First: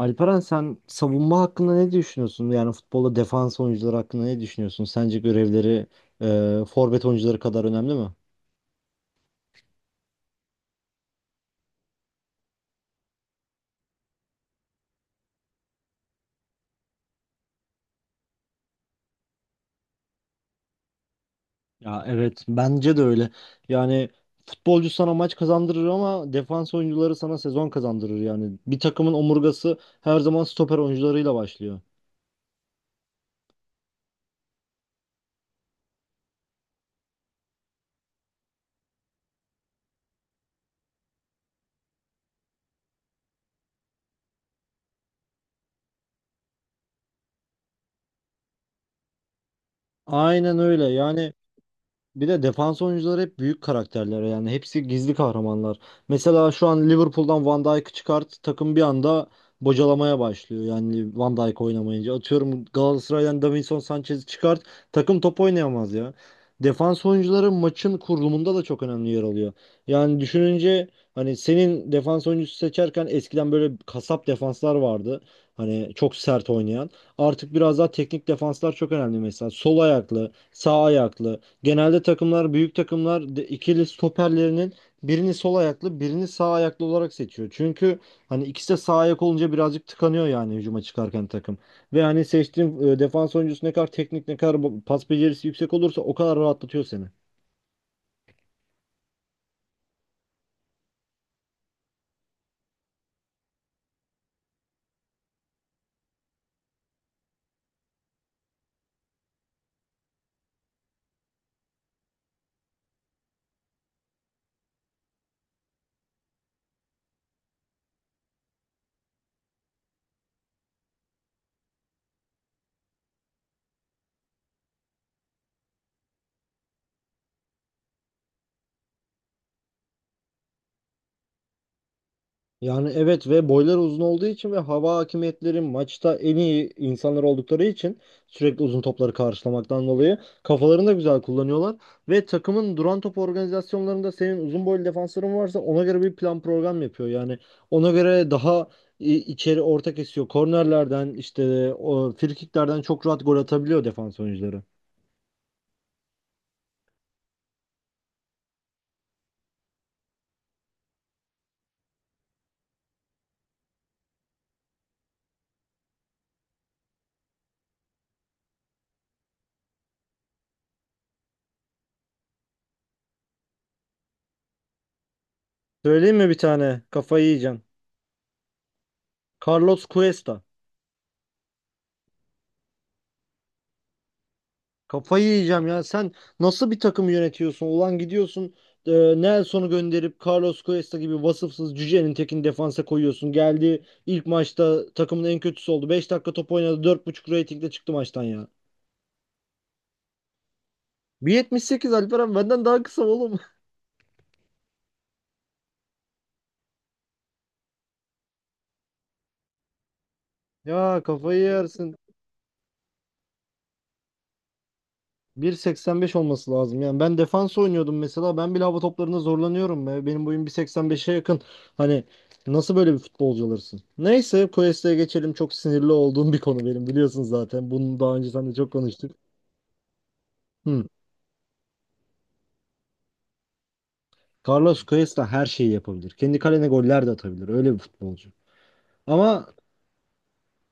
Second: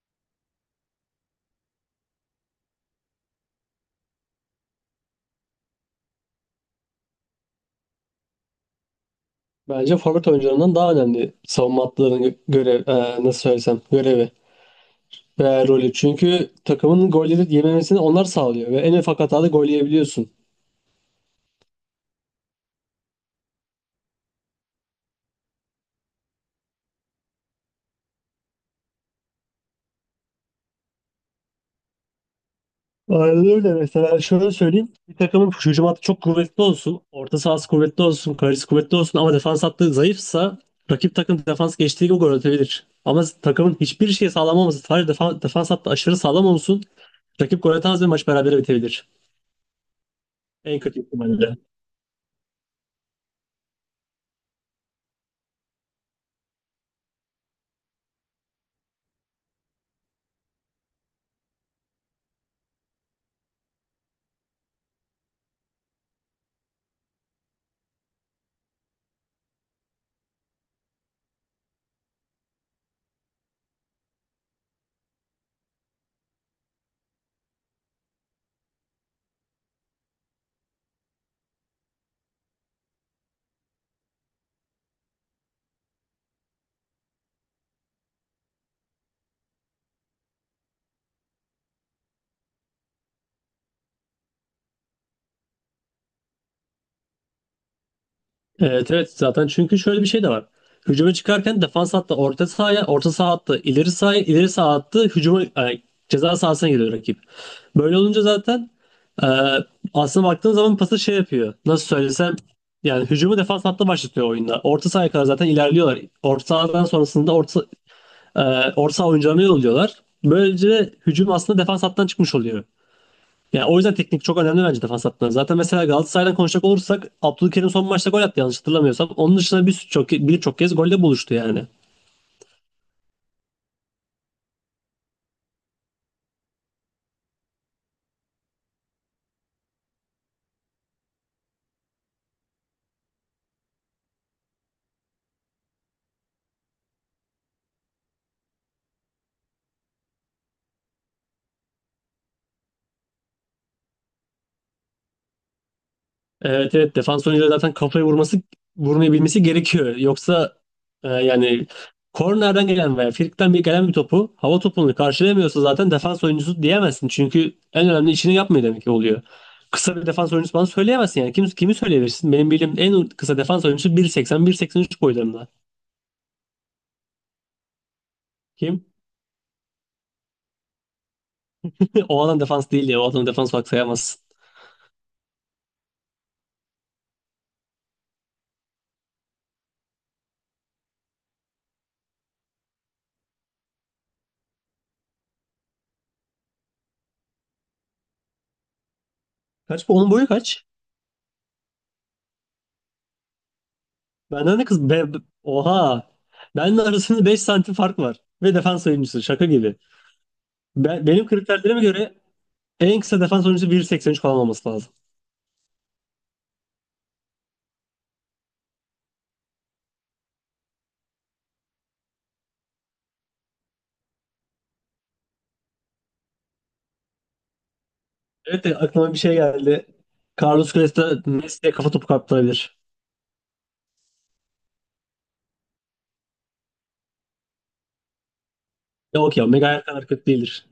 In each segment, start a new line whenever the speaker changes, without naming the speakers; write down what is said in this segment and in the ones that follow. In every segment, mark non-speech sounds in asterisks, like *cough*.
Alperen, sen savunma hakkında ne düşünüyorsun? Yani futbolda defans oyuncuları hakkında ne düşünüyorsun? Sence görevleri forvet oyuncuları kadar önemli mi?
Bence forvet oyuncularından daha önemli savunma hattlarının nasıl söylesem görevi ve rolü. Çünkü takımın golleri yememesini onlar sağlıyor ve en ufak hatada gol yiyebiliyorsun.
Ya evet, bence de öyle. Yani futbolcu sana maç kazandırır ama defans oyuncuları sana sezon kazandırır yani. Bir takımın omurgası her zaman stoper oyuncularıyla başlıyor.
Aynen öyle. Mesela şöyle söyleyeyim. Bir takımın hücum hattı çok kuvvetli olsun, orta sahası kuvvetli olsun, kalecisi kuvvetli olsun ama defans hattı zayıfsa rakip takım defans geçtiği gibi gol atabilir. Ama takımın hiçbir şey sağlam olması, sadece defans hattı aşırı sağlam olsun, rakip gol atamaz ve maç berabere bitebilir.
Aynen
En
öyle.
kötü
Yani,
ihtimalle.
bir de defans oyuncuları hep büyük karakterler, yani hepsi gizli kahramanlar. Mesela şu an Liverpool'dan Van Dijk'ı çıkart, takım bir anda bocalamaya başlıyor yani, Van Dijk oynamayınca. Atıyorum, Galatasaray'dan Davinson Sanchez'i çıkart, takım top oynayamaz ya. Defans oyuncuları maçın kurulumunda da çok önemli yer alıyor. Yani düşününce, hani senin defans oyuncusu seçerken eskiden böyle kasap defanslar vardı. Hani çok sert oynayan. Artık biraz daha teknik defanslar çok önemli mesela. Sol ayaklı, sağ ayaklı. Genelde takımlar, büyük takımlar ikili stoperlerinin birini sol ayaklı, birini sağ ayaklı olarak seçiyor. Çünkü hani ikisi de sağ ayak olunca birazcık tıkanıyor, yani hücuma çıkarken takım. Ve hani seçtiğin defans oyuncusu ne kadar teknik, ne kadar pas becerisi yüksek olursa o kadar rahatlatıyor seni.
Evet, evet, zaten çünkü şöyle bir şey de var. Hücuma çıkarken defans hattı orta sahaya, orta saha hattı ileri sahaya, ileri saha hattı hücuma, ceza sahasına geliyor rakip. Böyle olunca zaten e, aslında baktığın zaman pası şey yapıyor. Nasıl söylesem yani hücumu defans hattı başlatıyor oyunda. Orta sahaya kadar zaten ilerliyorlar. Orta sahadan sonrasında e, orta saha oyuncularına yolluyorlar. Böylece hücum aslında defans hattından çıkmış oluyor. Yani o yüzden teknik çok önemli bence defans hattında. Zaten mesela Galatasaray'dan konuşacak olursak Abdülkerim son maçta gol attı yanlış hatırlamıyorsam. Onun dışında birçok kez golde buluştu yani.
Yani evet, ve boyları uzun olduğu için ve hava hakimiyetleri maçta en iyi insanlar oldukları için, sürekli uzun topları karşılamaktan dolayı kafalarını da güzel kullanıyorlar. Ve takımın duran top organizasyonlarında senin uzun boylu defansların varsa ona göre bir plan program yapıyor. Yani ona göre daha içeri orta kesiyor. Kornerlerden, işte o frikiklerden çok rahat gol atabiliyor defans oyuncuları.
Evet, evet, defans oyuncuları zaten kafayı vurmayı bilmesi gerekiyor. Yoksa yani kornerden gelen veya frikikten bir gelen bir topu hava topunu karşılayamıyorsa zaten defans oyuncusu diyemezsin. Çünkü en önemli işini yapmıyor demek ki oluyor. Kısa bir defans oyuncusu bana söyleyemezsin yani. Kimi söyleyebilirsin? Benim bildiğim en kısa defans oyuncusu 1.80 üç boylarında.
Söyleyeyim mi bir tane? Kafayı yiyeceksin.
Kim?
Carlos Cuesta.
*laughs* O adam defans değil ya. O adam defans olarak sayamazsın.
Kafayı yiyeceğim ya. Sen nasıl bir takım yönetiyorsun? Ulan gidiyorsun e, Nelson'u gönderip Carlos Cuesta gibi vasıfsız cücenin tekini defansa koyuyorsun. Geldi, ilk maçta takımın en kötüsü oldu. Beş dakika top oynadı. Dört buçuk ratingle çıktı maçtan ya.
Kaç bu? Onun boyu kaç?
Bir yetmiş sekiz, Alperen, benden daha kısa oğlum. *laughs*
Benden de kız. Oha. Benden arasında 5 santim fark var. Ve defans oyuncusu. Şaka gibi.
Ya,
Benim
kafayı
kriterlerime
yersin.
göre en kısa defans oyuncusu 1.83 falan olması lazım.
1,85 olması lazım. Yani ben defans oynuyordum mesela. Ben bile hava toplarında zorlanıyorum. Be. Benim boyum 1,85'e yakın. Hani nasıl böyle bir futbolcu olursun? Neyse, Quest'e geçelim. Çok sinirli olduğum bir konu benim, biliyorsun zaten. Bunu daha önce seninle
Evet
çok
de
konuştuk.
aklıma bir şey geldi. Carlos
Hı.
Cuesta Messi'ye kafa topu kaptırabilir.
Carlos Cuesta her şeyi yapabilir. Kendi kalene goller de atabilir. Öyle bir futbolcu.
Yok ya,
Ama
Maguire kadar kötü değildir.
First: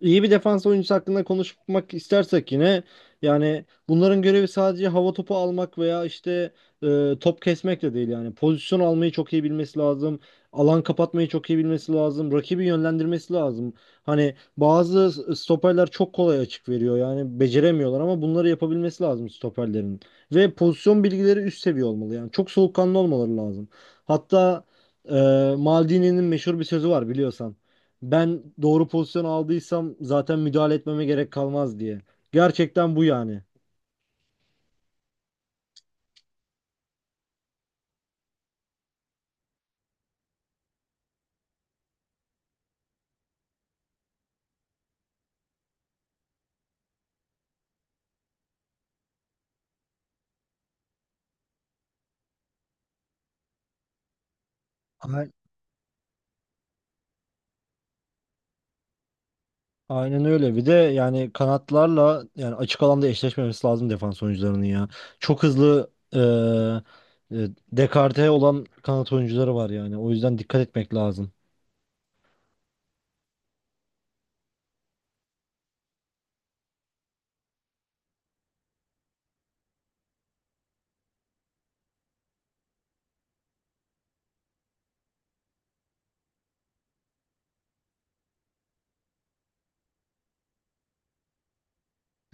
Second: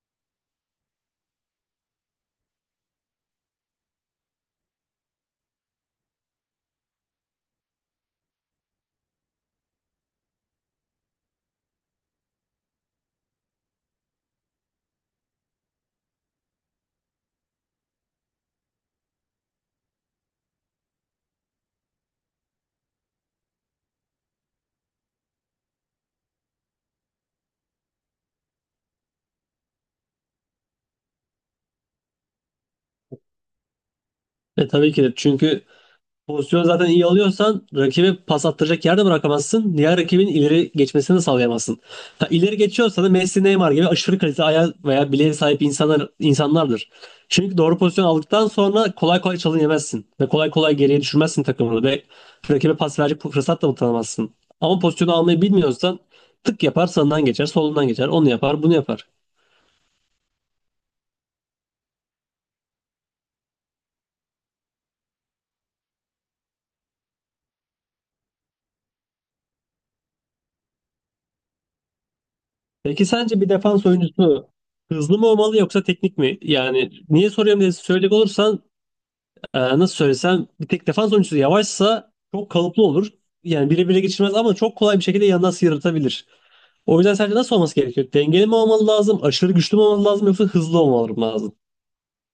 İyi bir defans oyuncusu hakkında konuşmak istersek yine, yani bunların görevi sadece hava topu almak veya işte top kesmek de değil, yani pozisyon almayı çok iyi bilmesi lazım. Alan kapatmayı çok iyi bilmesi lazım. Rakibi yönlendirmesi lazım. Hani bazı stoperler çok kolay açık veriyor. Yani beceremiyorlar, ama bunları yapabilmesi lazım stoperlerin. Ve pozisyon bilgileri üst seviye olmalı. Yani çok soğukkanlı olmaları lazım. Hatta e, Maldini'nin meşhur bir sözü var, biliyorsan. Ben doğru pozisyon aldıysam zaten müdahale etmeme gerek kalmaz, diye. Gerçekten bu yani.
E tabii ki de, çünkü pozisyonu zaten iyi alıyorsan rakibe pas attıracak yerde bırakamazsın. Diğer rakibin ileri geçmesini de sağlayamazsın. Ha, ileri geçiyorsa da Messi, Neymar gibi aşırı kalite ayağı veya bileğe sahip insanlardır. Çünkü doğru pozisyon aldıktan sonra kolay kolay çalın yemezsin. Ve kolay kolay geriye düşürmezsin takımını. Ve rakibe pas verecek fırsat da tanımazsın. Ama pozisyonu
A-
almayı bilmiyorsan tık yapar, sağından geçer, solundan geçer. Onu yapar, bunu yapar.
Aynen öyle. Bir de yani kanatlarla, yani açık alanda eşleşmemesi lazım defans oyuncularının ya. Çok hızlı, dekarte olan kanat oyuncuları var yani. O yüzden dikkat etmek lazım.
Peki sence bir defans oyuncusu hızlı mı olmalı yoksa teknik mi? Yani niye soruyorum diye söyleyecek olursan, nasıl söylesem bir tek defans oyuncusu yavaşsa çok kalıplı olur. Yani bire bire geçirmez ama çok kolay bir şekilde yandan sıyrıltabilir. O yüzden sence nasıl olması gerekiyor? Dengeli mi olmalı lazım? Aşırı güçlü mü olmalı lazım? Yoksa hızlı olmalı mı lazım?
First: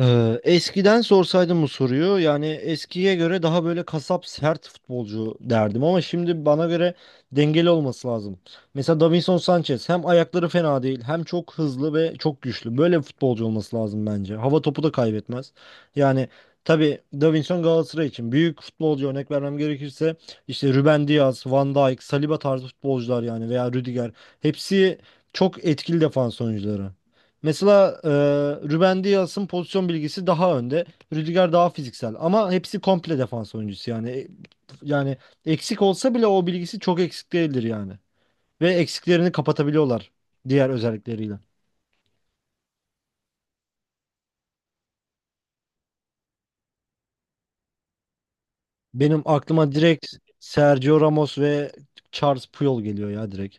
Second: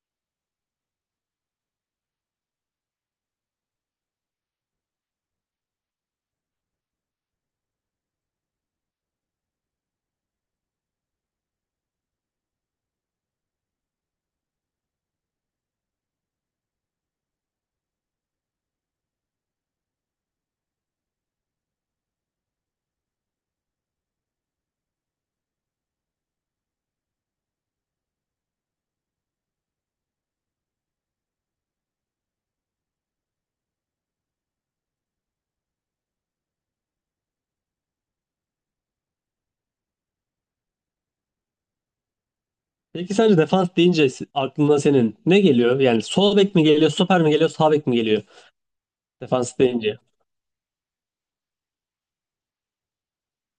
Eskiden sorsaydım bu soruyu, yani eskiye göre daha böyle kasap sert futbolcu derdim, ama şimdi bana göre dengeli olması lazım. Mesela Davinson Sanchez hem ayakları fena değil, hem çok hızlı ve çok güçlü. Böyle bir futbolcu olması lazım bence. Hava topu da kaybetmez. Yani tabii Davinson Galatasaray için büyük futbolcu. Örnek vermem gerekirse işte Ruben Dias, Van Dijk, Saliba tarzı futbolcular, yani veya Rüdiger, hepsi çok etkili defans oyuncuları. Mesela Ruben Dias'ın pozisyon bilgisi daha önde. Rüdiger daha fiziksel, ama hepsi komple defans oyuncusu yani. Yani eksik olsa bile o bilgisi çok eksik değildir yani. Ve eksiklerini kapatabiliyorlar diğer özellikleriyle.
Peki sence defans deyince aklına senin ne geliyor? Yani sol bek mi geliyor, stoper mi geliyor, sağ bek mi geliyor?
Benim
Defans
aklıma
deyince.
direkt Sergio Ramos ve Charles Puyol geliyor ya, direkt.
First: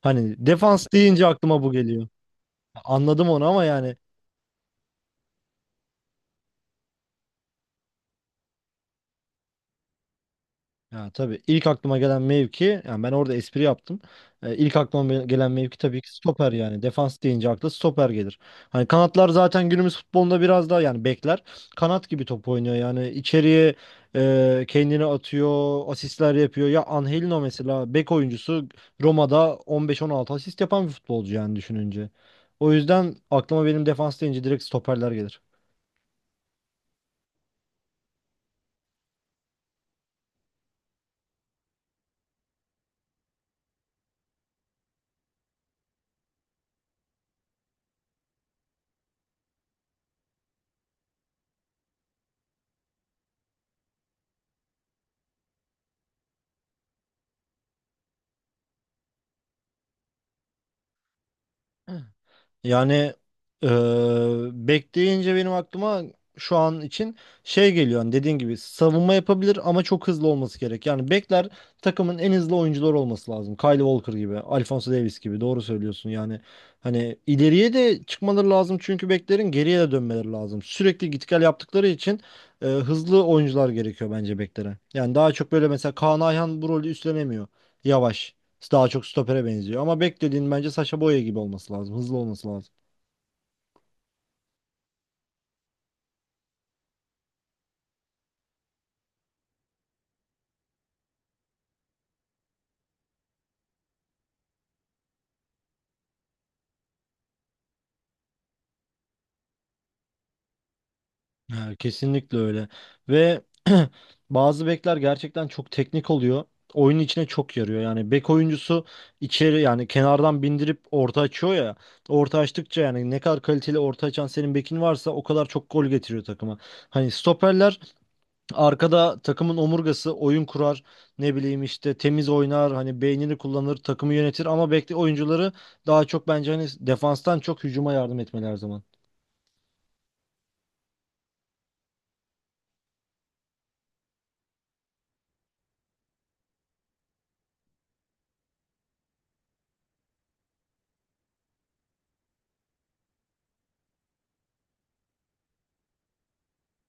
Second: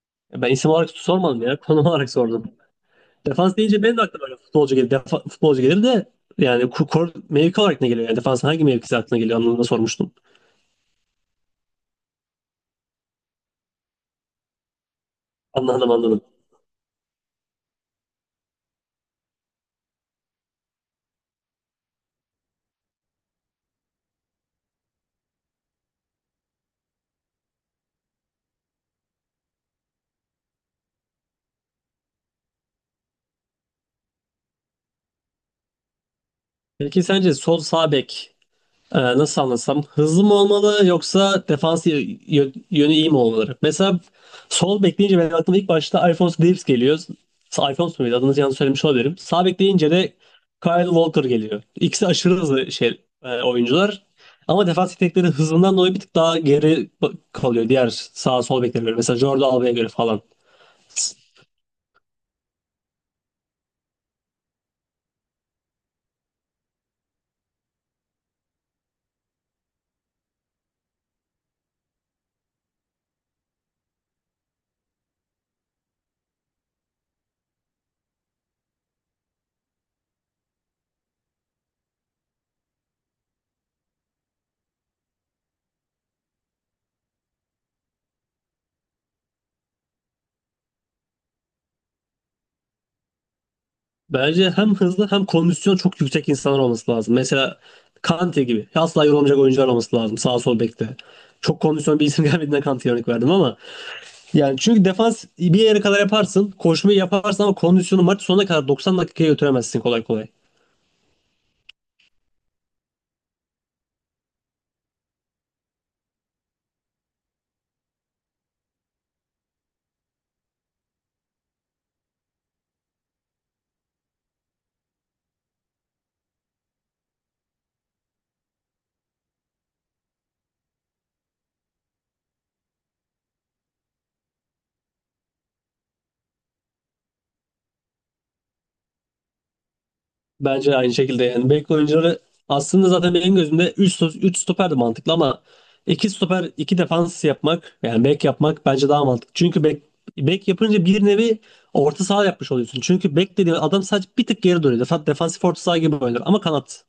Hani
Ben isim
defans
olarak
deyince
sormadım ya, *laughs*
aklıma bu
konum
geliyor.
olarak sordum.
Anladım onu,
Defans
ama
deyince
yani...
benim de aklıma böyle futbolcu gelir, futbolcu gelir de yani kor mevki olarak ne geliyor? Yani defans hangi mevkisi aklına geliyor? Anlamında sormuştum.
Ya, tabii ilk aklıma gelen mevki, yani ben orada espri yaptım. İlk aklıma gelen mevki
Anladım,
tabii ki
anladım.
stoper yani. Defans deyince akla stoper gelir. Hani kanatlar zaten günümüz futbolunda biraz daha, yani bekler kanat gibi top oynuyor. Yani içeriye kendini atıyor, asistler yapıyor. Ya Angelino mesela bek oyuncusu, Roma'da 15-16 asist yapan bir futbolcu yani, düşününce. O yüzden aklıma benim defans deyince direkt stoperler gelir.
Peki sence sol sağ bek nasıl anlasam hızlı mı olmalı yoksa defans yönü iyi mi olmalı? Mesela sol bek deyince benim aklıma ilk başta Alphonso Davies geliyor. Alphonso muydu? Adını yanlış söylemiş olabilirim. Sağ bek deyince de Kyle Walker geliyor. İkisi aşırı hızlı şey oyuncular. Ama defans yetenekleri hızından dolayı bir tık daha geri kalıyor diğer sağ sol beklere göre. Mesela Jordi Alba'ya göre falan.
Yani eee bekleyince benim aklıma şu an için şey geliyor. Hani dediğin gibi savunma yapabilir ama çok hızlı olması gerek. Yani bekler takımın en hızlı oyuncuları olması lazım. Kyle Walker gibi, Alphonso Davies gibi, doğru söylüyorsun. Yani hani ileriye de çıkmaları lazım, çünkü beklerin geriye de dönmeleri lazım. Sürekli git gel yaptıkları için hızlı oyuncular gerekiyor bence beklere. Yani daha çok böyle, mesela Kaan Ayhan bu rolü üstlenemiyor. Yavaş. Daha çok stopere benziyor. Ama bek dediğin bence Sacha Boey gibi olması lazım. Hızlı olması lazım.
Bence hem hızlı hem kondisyon çok yüksek insanlar olması lazım. Mesela Kante gibi. Asla yorulmayacak oyuncular olması lazım sağ sol bekte. Çok kondisyon bir isim *laughs* gelmediğinden Kante'ye örnek verdim ama yani çünkü defans bir yere kadar yaparsın, koşmayı yaparsın ama kondisyonu maç sonuna kadar 90 dakikaya götüremezsin kolay kolay.
Ha, kesinlikle öyle. Ve *clears throat* bazı bekler gerçekten çok teknik oluyor. Oyunun içine çok yarıyor. Yani bek oyuncusu içeri, yani kenardan bindirip orta açıyor ya. Orta açtıkça, yani ne kadar kaliteli orta açan senin bekin varsa o kadar çok gol getiriyor takıma. Hani stoperler arkada takımın omurgası, oyun kurar, ne bileyim işte, temiz oynar, hani beynini kullanır, takımı yönetir, ama bekle oyuncuları daha çok, bence hani, defanstan çok hücuma yardım etmeli her zaman.
Bence aynı şekilde yani bek oyuncuları aslında zaten benim gözümde 3 3 stoper de mantıklı ama 2 stoper 2 defans yapmak yani bek yapmak bence daha mantıklı. Çünkü bek yapınca bir nevi orta saha yapmış oluyorsun. Çünkü bek dediğin adam sadece bir tık geri duruyor. Defansif orta saha gibi oynar ama kanat.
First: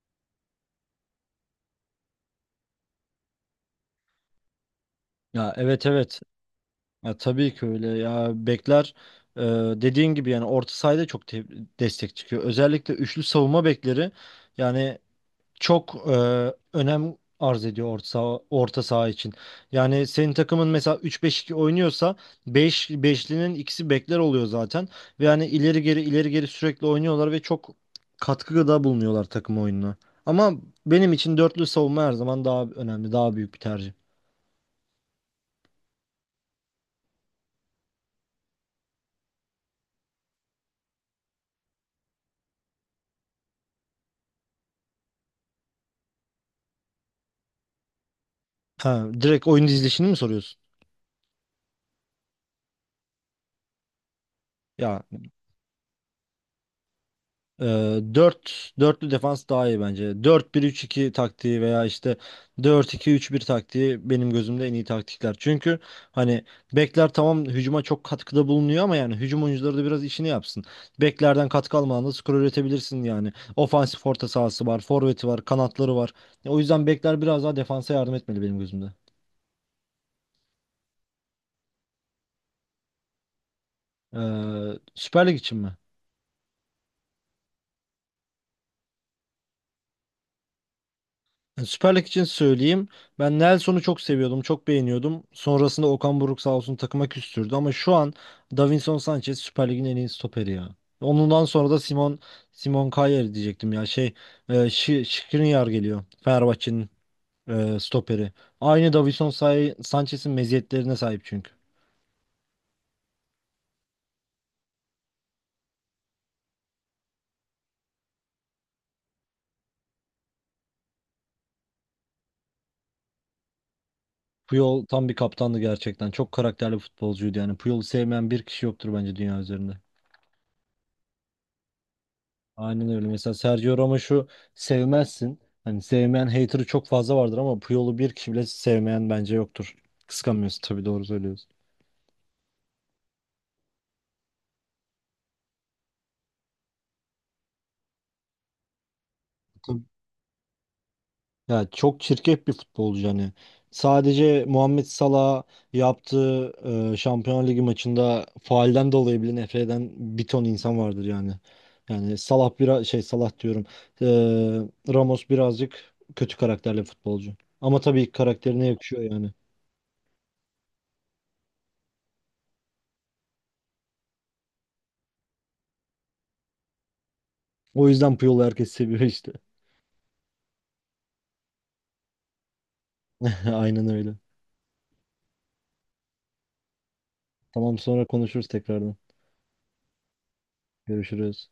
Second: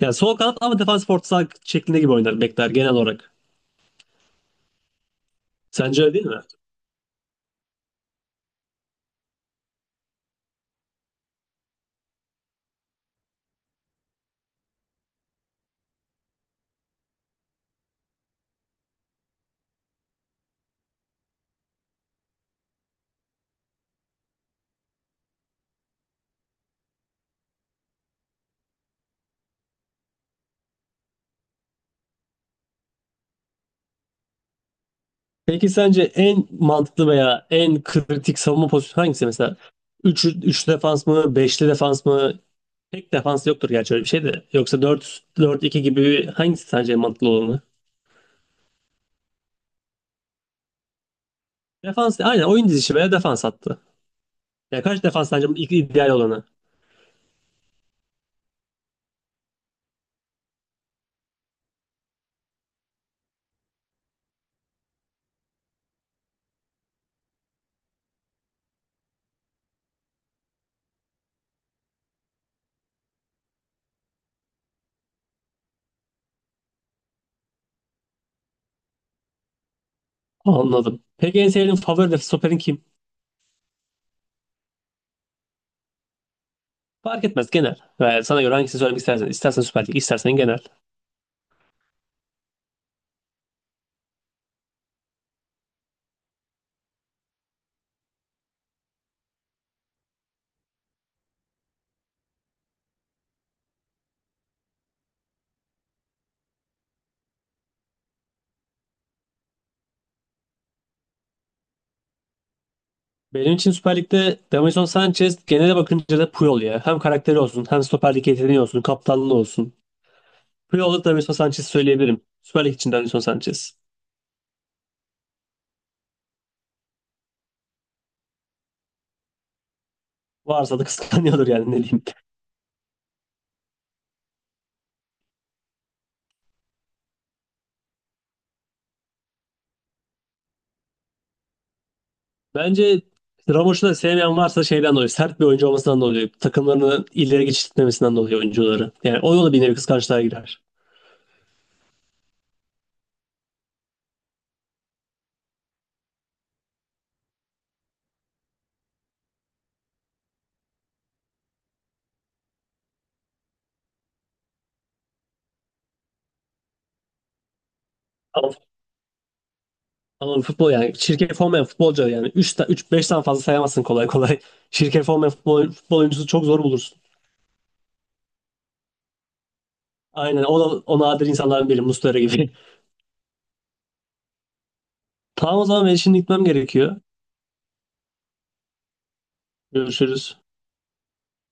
Yani sol kanat ama defansif orta saha şeklinde gibi oynar bekler genel olarak.
Ya evet,
Sence öyle
evet,
değil mi?
ya, tabii ki öyle ya, bekler e, dediğin gibi, yani orta sahada çok destek çıkıyor, özellikle üçlü savunma bekleri, yani çok önem arz ediyor orta saha için. Yani senin takımın mesela 3-5-2 oynuyorsa 5'linin ikisi bekler oluyor zaten. Ve yani ileri geri, ileri geri sürekli oynuyorlar ve çok katkıda bulunuyorlar takım oyununa. Ama benim için dörtlü savunma her zaman daha önemli, daha büyük bir tercih.
Peki sence en mantıklı veya en kritik savunma pozisyonu hangisi mesela? Üç 3 defans mı, beşli defans mı, pek defans yoktur gerçi öyle bir şey de. Yoksa 4-4-2 gibi hangisi sence mantıklı olanı?
Ha, direkt oyun dizilişini mi soruyorsun?
Defans, aynen oyun dizisi veya defans hattı. Ya
Ya,
kaç defans sence ilk ideal olanı?
Ee, 4 dörtlü defans daha iyi bence. 4-1-3-2 taktiği veya işte 4-2-3-1 taktiği benim gözümde en iyi taktikler. Çünkü hani bekler tamam hücuma çok katkıda bulunuyor, ama yani hücum oyuncuları da biraz işini yapsın. Beklerden katkı almadan da skor üretebilirsin yani. Ofansif orta sahası var, forveti var, kanatları var. O yüzden bekler biraz daha defansa yardım etmeli benim gözümde.
Anladım. Peki en sevdiğin favori stoperin kim?
Süper Lig için mi?
Fark etmez, genel. Ve sana göre hangisini söylemek istersen. İstersen Süper Lig, istersen genel.
Yani Süper Lig için söyleyeyim. Ben Nelson'u çok seviyordum, çok beğeniyordum. Sonrasında Okan Buruk sağ olsun takıma küstürdü, ama şu an Davinson Sanchez Süper Lig'in en iyi stoperi ya. Ondan sonra da Simon Kjaer diyecektim ya. Skriniar geliyor. Fenerbahçe'nin stoperi. Aynı Davinson Sanchez'in meziyetlerine sahip çünkü.
Benim için Süper Lig'de Davinson Sanchez, genele bakınca da Puyol ya. Hem karakteri olsun, hem Süper Lig yeteneği olsun, kaptanlığı olsun. Puyol'da Davinson Sanchez söyleyebilirim. Süper Lig için Davinson Sanchez.
Puyol tam bir kaptandı gerçekten. Çok karakterli futbolcuydu yani. Puyol'u sevmeyen bir kişi yoktur bence dünya üzerinde.
Varsa da kıskanıyordur yani, ne diyeyim.
Aynen öyle. Mesela Sergio Ramos'u sevmezsin. Hani sevmeyen, hater'ı çok fazla vardır, ama Puyol'u bir kişi bile sevmeyen bence yoktur. Kıskanmıyorsun tabii, doğru söylüyorsun.
Bence Ramoş'u da sevmeyen varsa şeyden dolayı, sert bir oyuncu olmasından dolayı, takımlarını ileri geçirtmemesinden dolayı oyuncuları. Yani o yolu bir nevi
Tabii.
kıskançlığa girer.
Ya, çok çirkef bir futbolcu hani. Sadece Muhammed Salah yaptığı Şampiyonlar Ligi maçında faalden dolayı bile nefret eden bir ton insan vardır yani. Yani Salah biraz şey, Salah diyorum. Ramos birazcık kötü karakterli futbolcu. Ama tabii
Ama,
karakterine yakışıyor yani.
ama futbol, yani çirkef olmayan futbolcu yani üç beş tane fazla sayamazsın kolay kolay. *laughs* Çirkef olmayan futbol oyuncusu çok zor bulursun.
O yüzden Puyol'u herkes seviyor işte.
Aynen, o da o nadir insanların biri, Muslera gibi. *laughs*
*laughs* Aynen öyle.
Tamam, o zaman ben şimdi gitmem gerekiyor.
Tamam, sonra konuşuruz tekrardan.
Görüşürüz.
Görüşürüz.